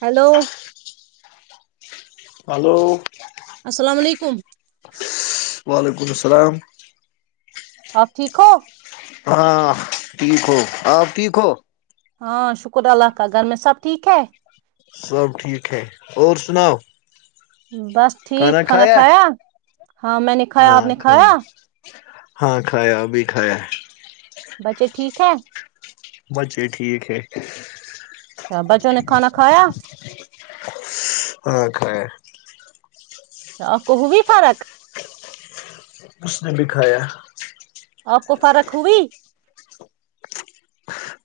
hello hello السلام علیکم وعلیکم السلام آپ ٹھیک ہو ہاں ٹھیک ہو آپ ٹھیک ہو ہاں شکر اللہ کا گھر میں سب ٹھیک ہے سب ٹھیک ہے اور سناؤ بس ٹھیک کھانا کھایا ہاں میں نے کھایا آپ نے کھایا ہاں کھایا ابھی کھایا بچے ٹھیک ہے بچے ٹھیک ہے اچھا بچوں نے کھانا کھایا ہاں کھایا آپ کو ہوئی فرق اس نے بھی کھایا آپ کو فرق ہوئی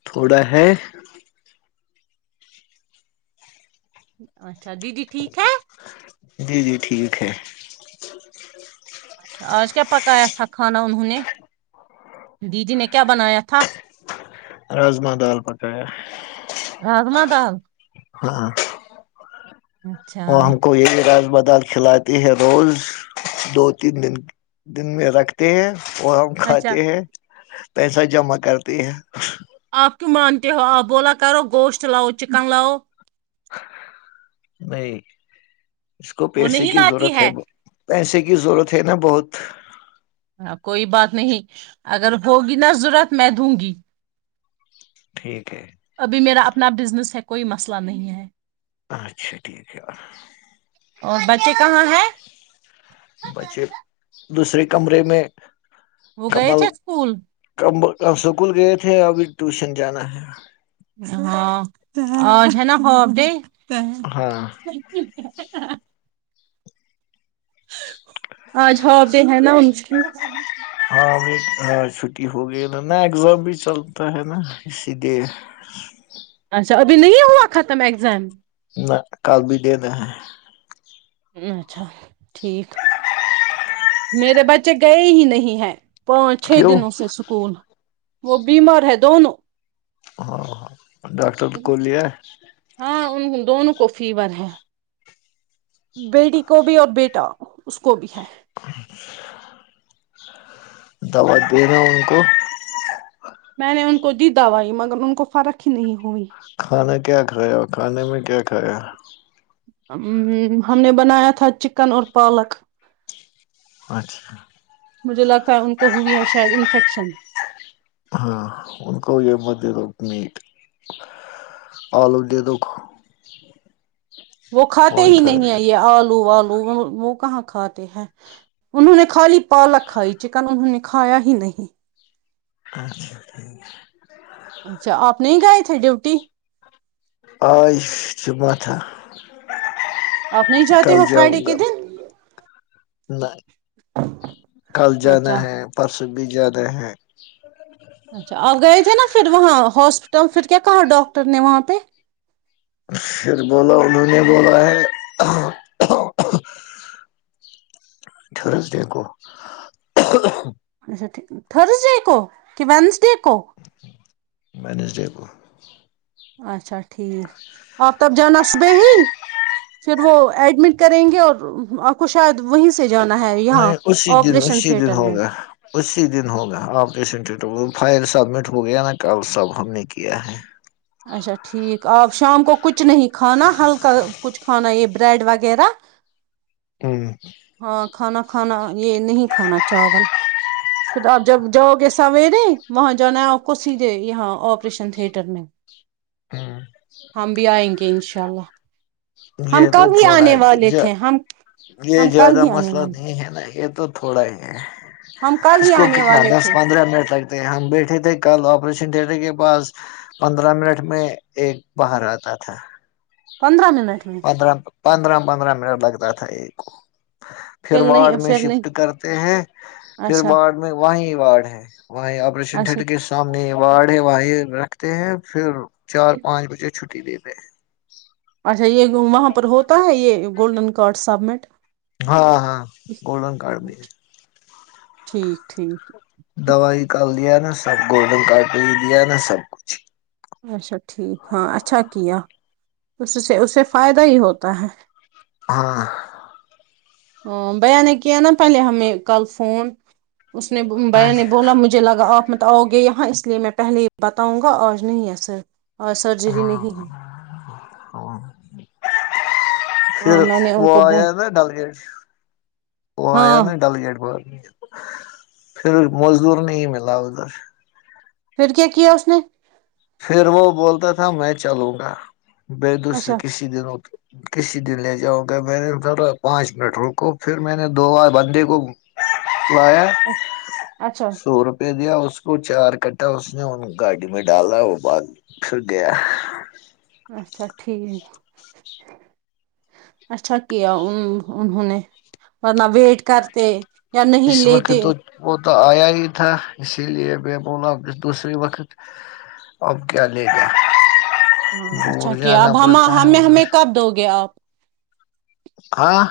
تھوڑا ہے اچھا دیدی ٹھیک ہے جی جی ٹھیک ہے اچھا آج کیا پکایا تھا کھانا انہوں نے دیدی نے کیا بنایا تھا راجما دال پکایا راجما دال ہاں اچھا وہ ہم کو یہ رہ بادال کھلاتے ہیں روز دو تین دن دن میں رکھتے ہیں اور ہم اچھا کھاتے ہیں پیسہ جمع کرتی ہے آپ کیوں مانتے ہو آپ بولا کرو گوشت لاؤ چکن لاؤ نہیں اس کو وہ پیسے نہیں کی لاتی ضرورت ہے پیسے کی ضرورت ہے نا بہت ہ کوئی بات نہیں اگر ہوگی ن ضرورت میں دوں گی ٹھیک ہے ابھی میرا اپنا بزنس ہے کوئی مسئلہ نہیں ہے اچھا ٹھیک ہےیار اور بچے کہاں ہیں بچے دوسرے کمرے میں وہ گئے تھے اسکول اب سکول گئے تھے ابھی ٹیوشن جانا ہے ہاں اورج ہے نا ہوپ ڈے ہاں آج ہواب ہے نا ان کی ہاں ہ ہ چھٹی ہو گئی نا نہ اگزام بھی چلتا ہے نا اسی لیے اچھا ابھی نہیں ہوا ختم ایگزام نہ ک بھی دےین ہے اچھا ٹھیک میرے بچے گئے ہی نہیں ہیں پانچ چھ کیوں دنوں اس اسے سکول وہ بیمار ہے دونوں ہاں ہاں ڈاکٹر کو لیا ہاں ان دونوں کو فیور ہے بیٹی کو بھی اور بیٹا اس کو بھی ہے [inaudible] دوا دینا ان کو میں نے ان کو دی دوائی مگر ان کو فرق ہی نہیں ہوئی کھانا کیا کھایا کھانے میں کیا کھایا ہم نے بنایا تھا چکن اور پالک اچھا مجھے لگتا ہے ان کو ہوئی ہے شاید انفیکشن ہاں ان کو یہ مت دے د میٹ آلو دے دکھ وہ کھاتے ہی نہیں آئیے آلو آلو وہ کہاں کھاتے ہیں انہوں نے خالی پالک ہائی چکن ان کھایا ہی نہیں اچھا ٹھ اچھا آپ نہیں گائے تھے ڈیوٹی عائش سے ماتا آپ نہیں [unintelligible] جاتے کل ہو جاؤں فرائیڈے کے گا دن نہیں کل جانا اچھا ہے پرسوں س بھی زیادہ ہیں [unintelligible] اچھا آپ گئے تھے نا پھر وہاں ہاسپٹ تو پھر کیا کہاں ڈاکٹر نے وہاں پہ پھر بولا انہوں نے بولا ہےرس دے کو اچھا تھرسڈے کو کہ ونسڈے [unintelligible] م ڈ [unintelligible] [inaudible] اچھاچ [unintelligible] ٹھیک آپ تب جانسب ہی پھر وہ ایڈمٹ کریں گے اور آپ کو شاید وہیں سے جانا ہے یہاں نہیں اسی دن آپریشن اسی دن تھیٹر میں ہوگا اسی دن ہوگا آپ فائل سبمٹ ہو گیا نا کال سب ہم نے کیا ہے اچا ٹھیک آپ شام کو کچ نہیں کھانا ہلکا کچھ کھانا یہ [unintelligible] بریڈ وغیرہ ہاں ہاں کھانا کھانا یہ نہیں کھانا چاول پھر آپ جب جاؤ گے سویرے وہاں جانا آ کو س دے یہاں آپریشن تھیٹر میں ہاں ہم بھی آئیں گے انشاء اللہ یہ ہم تو کل ہی تھوڑا آنے والے تھے ہم یہ ہم کل زیادہ ہی آنے مسئلہ والے نہیں ہے نا یہ تو تھوڑا ہی ہے ہم کل اس ہی کو آنے کتنا والے دس تھے پندرہ منٹ لگتا ہم بیٹھے تھے کل آپریشن تھیٹر کے پاس پندرہ منٹ میں ایک باہر آتا تھا پندرہ منٹ میں ادرد پندرہ پندرہ منٹ لگتا تھا ایک پھر وارڈ نہیں میں پھر نہیں شفٹ کرتے ہیں پھر اچھا وارڈ میں وہیں وارڈ ہے وہیں آپریشن تٹر اچھا کے سامنے وارڈ ہے وہیں رکھتے ہیں پھر چار پانچ بجے چھٹی دے [unintelligible] اچھا یہ وہاں پر ہوتا ہے یہ گولڈن کارڈ سبمٹ ہاں ہاں گولڈن کارڈ بھی ہے ٹھیک ٹھیک دوائیکال دیا نا سب گولڈن کارڈ بھیہ دیا نا سب کچھ اچھا ٹھیک ہاں اچھا کیا اس سے اس سے فائدہ ہی ہوتا ہے ہاں ہ بیا ن نے کی نا پال میں کل فون اس نے بیا ہاں نے بولا مجھے لگا آپ م آؤ گے یہاں اس لیے میں پہلے ہی بتاؤں گا آج نہیں ہے سر اور سرجری نہیں ہے اور ہاں پھر میں نے ان وہ کو بول آیا نا ڈل گیٹ وہ آیا ہاں نا ڈل گیٹ ب پھر مزدور نہیں ملا ادھر پھر کیا کیا اس نے پھر وہ بولتا تھا میں چلوں گا بےیدسر اچھا کسی دن ہو تو کسی دن لے جاؤں گا میں نے تھڑا پانچ منٹ رکو پھر میں نے دوار بندے کو تو آیا اچھا سو روپئے دیا اس اس کو چار کٹا اس نے ان گاڑی میں ڈالا وہ بعد پھر گیا اچھا ٹھیک اچھا کیا ان انہوں نے ورنہ ویٹ کرتے یا نہیں اس وقت لیتے تو وہ تو آیا ہی تھا اسی لیے میں بولا دوسرے وقت اب کیا لے گ ہاں اچھا کہ اب ہم ہم ادھر ہمیں کب دو گے آپ ہاں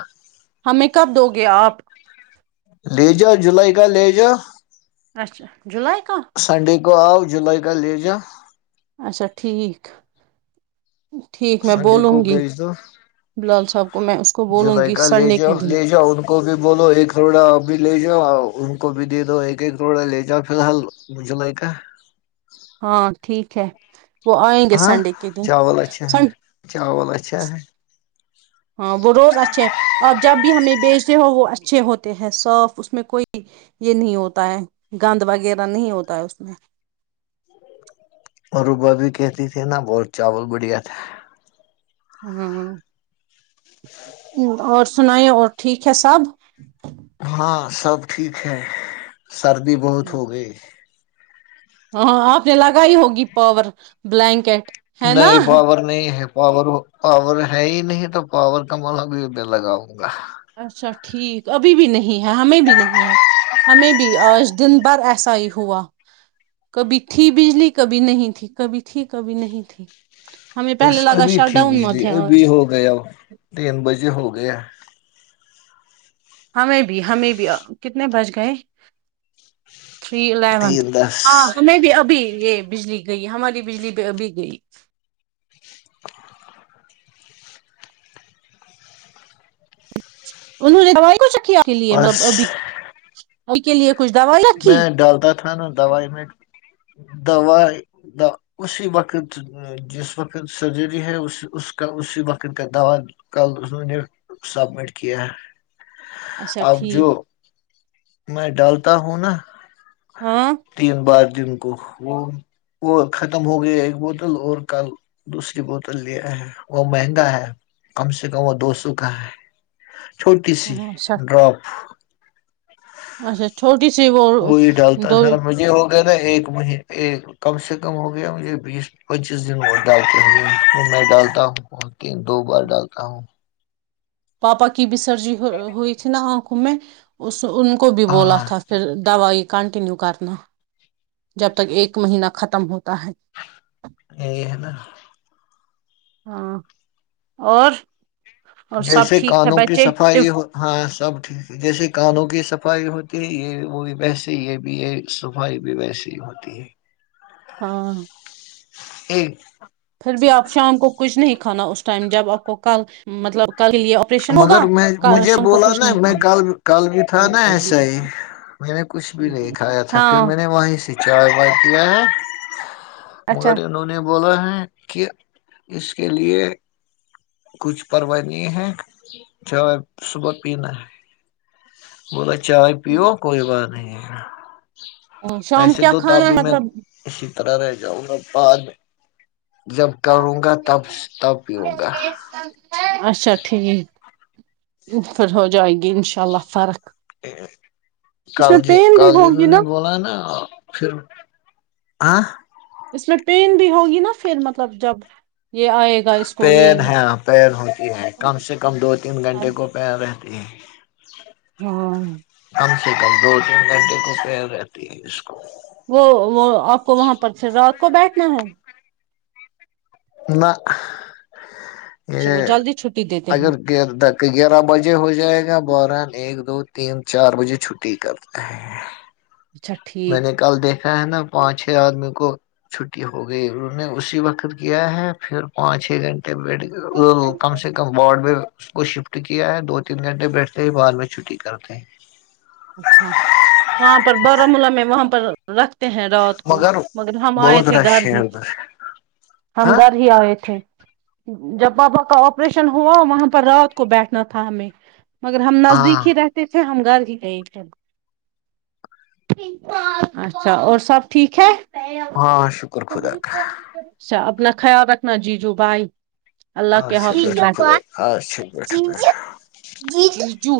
ہمیں کب دو گے آپ لی جا جولائی گ لے جوو اچھا جولائی کا گ آؤ جلئی کا لیجا اچھا ٹھیک ٹھیک میں سنڈے بولوں کو گی بھیج دو بلال صاحب کو میں اس کو بولوں جولائی گی کا لے سنڈے کے جاؤ دن لے جاؤ ان کو بھی بولو ایک کروڑا ا بھی لے جاؤ کو بھی دے دو ایک ایک تھوڑا لے جاؤ فی الحال مجھ ل کا ہاں ٹھیک ہے وہ آئیں گے ہاں سنڈے کے دن چاول اچھا ہے سن چاول اچھا ہے ہاں وہ روز اچھے آپ جب بھی ہمیں بھیچ سے ہو وہ اچھے ہوتے ہیں صاف اس میں کوئی یہ نہیں ہوتا ہے گند وغیرہ نہیں ہوتا ہے اس میں اروبع بھی کہتی تھی نا بت چاول بڑھیا تھا ا [unintelligible] ہ اور [inaudible] سناائییں اور ٹھیک ہے سب تھا ہاں سب ٹھیک ہے سردی بہت ہو گئی ہاں آپ نے لگائی ہوگی پاور بلینکٹ ہے نا نہیں پاور نہیں ہے پاور پاور ہے ہی نہیں تو پاور کا مان بھی میں لگاؤں گا اچھا ٹھیک ابھی بھی نہیں ہے ہمیں بھی نہیں ہے ہمیں بھی آج دن بھر ایسا ہی ہوا کبھی تھی بجلی کبھی نہیں تھی کبھی تھی کبھی نہیں تھی ہمیں بس پہلے لگا ابھی شٹ تھی ڈاؤن بجلی مت ہے ابھی آج ہو گیا تین بجے ہو گئے ہو گیا ہمیں بھی ہمیں بھی کتنے بج گئے تھری الیونتھ تین دس ہاں ہمیں بھی ابھی یہ بجلی گئی ہماری بجلی ابھی گئی ان کچھ آ کے لیے بس مطلب ابھی ا کے لیے کچھ دوائی رکھی میں ڈالتا تھا نا دوائی میں دوا اسی وقت جس وقت سرجری ہے اس کا اسی وقت کا دوا کل انہوں نے سبمٹ کیا ہے اچھا اب جو ٹھیک میں ڈالتا تا ہ نا ہاں تین بار دن کو وہ وہ ختم ہو گیا ایک بوتل اور کل دوسری بوتل لیا ہے وہ مہنگا ہے کم سے کم وہ دو سو کا ہے چھوٹی سی اچھا ڈراپ اچھا چھوٹا وہی ڈالتا ہے سرا مجھے ہو ا ایک مہینے ایک کم سے کم ہو گیا مجھے بیس پچیس دن بہت ڈالتے ہوئے میں ڈالتا ہوں ب دو بار ڈالتا ہوں پاپا کی بھی سرجری ہوئی تھی نا انکھوں میں تو ان کو بھی بولا ہاں تھا پھر دوائی کنٹینیو کرنا جب تک ایک مہینہ ختم ہوتا ہے یہ ہے نا ہاں اور اور سب جیسے ٹھیک ہے کانوں کی بچے صفائی ہو ہاں سب ٹھیک جیسے کانوں کی صفائی ہوتی یہ وہ بھی ویسے ہی یہ بھی یہ صفائی بھی ویسے ہی ہوتی ہے ہاں ایک پھر بھی آپ شام کو کچھ نہیں کھانا اس ٹائم جب آپ کو کل مطلب کل کے لیے آپریشن مگر ہوگا میں مجھے شام کو بولا کچھ نا نہیں میں کھانا کل کل بھی تھا نا ایسا ہی میں نے کچھ بھی نہیں کھایا تھا پھر ہاں میں نے وہیں سے چائے وائی پی ہے مگر اچھا انہوں نے بولا ہے کہ اس کے لیے کچھ پرواہ نہیں ہیں چاے صبح پینا ہے م ل [inaudible] چائے پیو کوئی بات نہیں ہے جا [unintelligible] شام کیا کھانا ہے مطلب طر رہے جاؤ پ جب کروں گا تب تب پیوں گا اچھا ٹھیک پھر ہو جائے گی انشاء اللہ فرق اس کل میں پین بھی کل ہوگی انہوں نا نے بولا نا پھر آ [unintelligible] اس میں پین بھی ہوگی نا پھر مطلب جب یہ آئے گا اس کو پین یہ ہے پین ہوتی ہے کم سے کم دو تین گھنٹے کو پین رہتی ہے ہاں کم دو تین گھنٹے کو پین رہتی ہے اس کو وہ وہ آپ کو وہاں پر اپ کو پھر رات کو بیٹھنا ہے نہ اچھا یہ وہ جلدی چھٹی دیتے ہیں اگر گیارہ بجے ہو جائے گا بارہ ایک دو تین چار بجے چھٹی کرتے ہیں اچھا میں نے ٹھیک کل دیک نا پانچ چھ آدمی کو چھٹی ہو گئی انہوں نے اسی وقت کیا ہے پھر پانچ چھے گھنٹ ٹی کم سے کم باڈ میں [inaudible] اس کو شفٹ کیا ہے دو تین گھنٹے بیٹھتے ہیں بعد میں چھٹی کرتے ہیں اچھا وہاں پر بارامولہ میں وہاں پر [inaudible] رکھتے ہیں رات کو مگر ہم آئے بہت تھے گھر رش ہے ہی ادھر ہم ہاں گھر ہی آئے تھے جب بابا کا آپریشن ہوا وہاں پر رات کو بیٹھنا تھا ہمیں مگر ہم ہاں نزدیک ہی رہتے تھے ہم گھر ہی گئے تھے اچھا اور سب ٹھیک ہے ہاں شکر خدا کا اچھا [unintelligible] اپنا خیال رکھنا جیجو بھائی اللہ کے اچھا حافظ بیٹھو خدا اچھا بیٹھو بیٹھو ج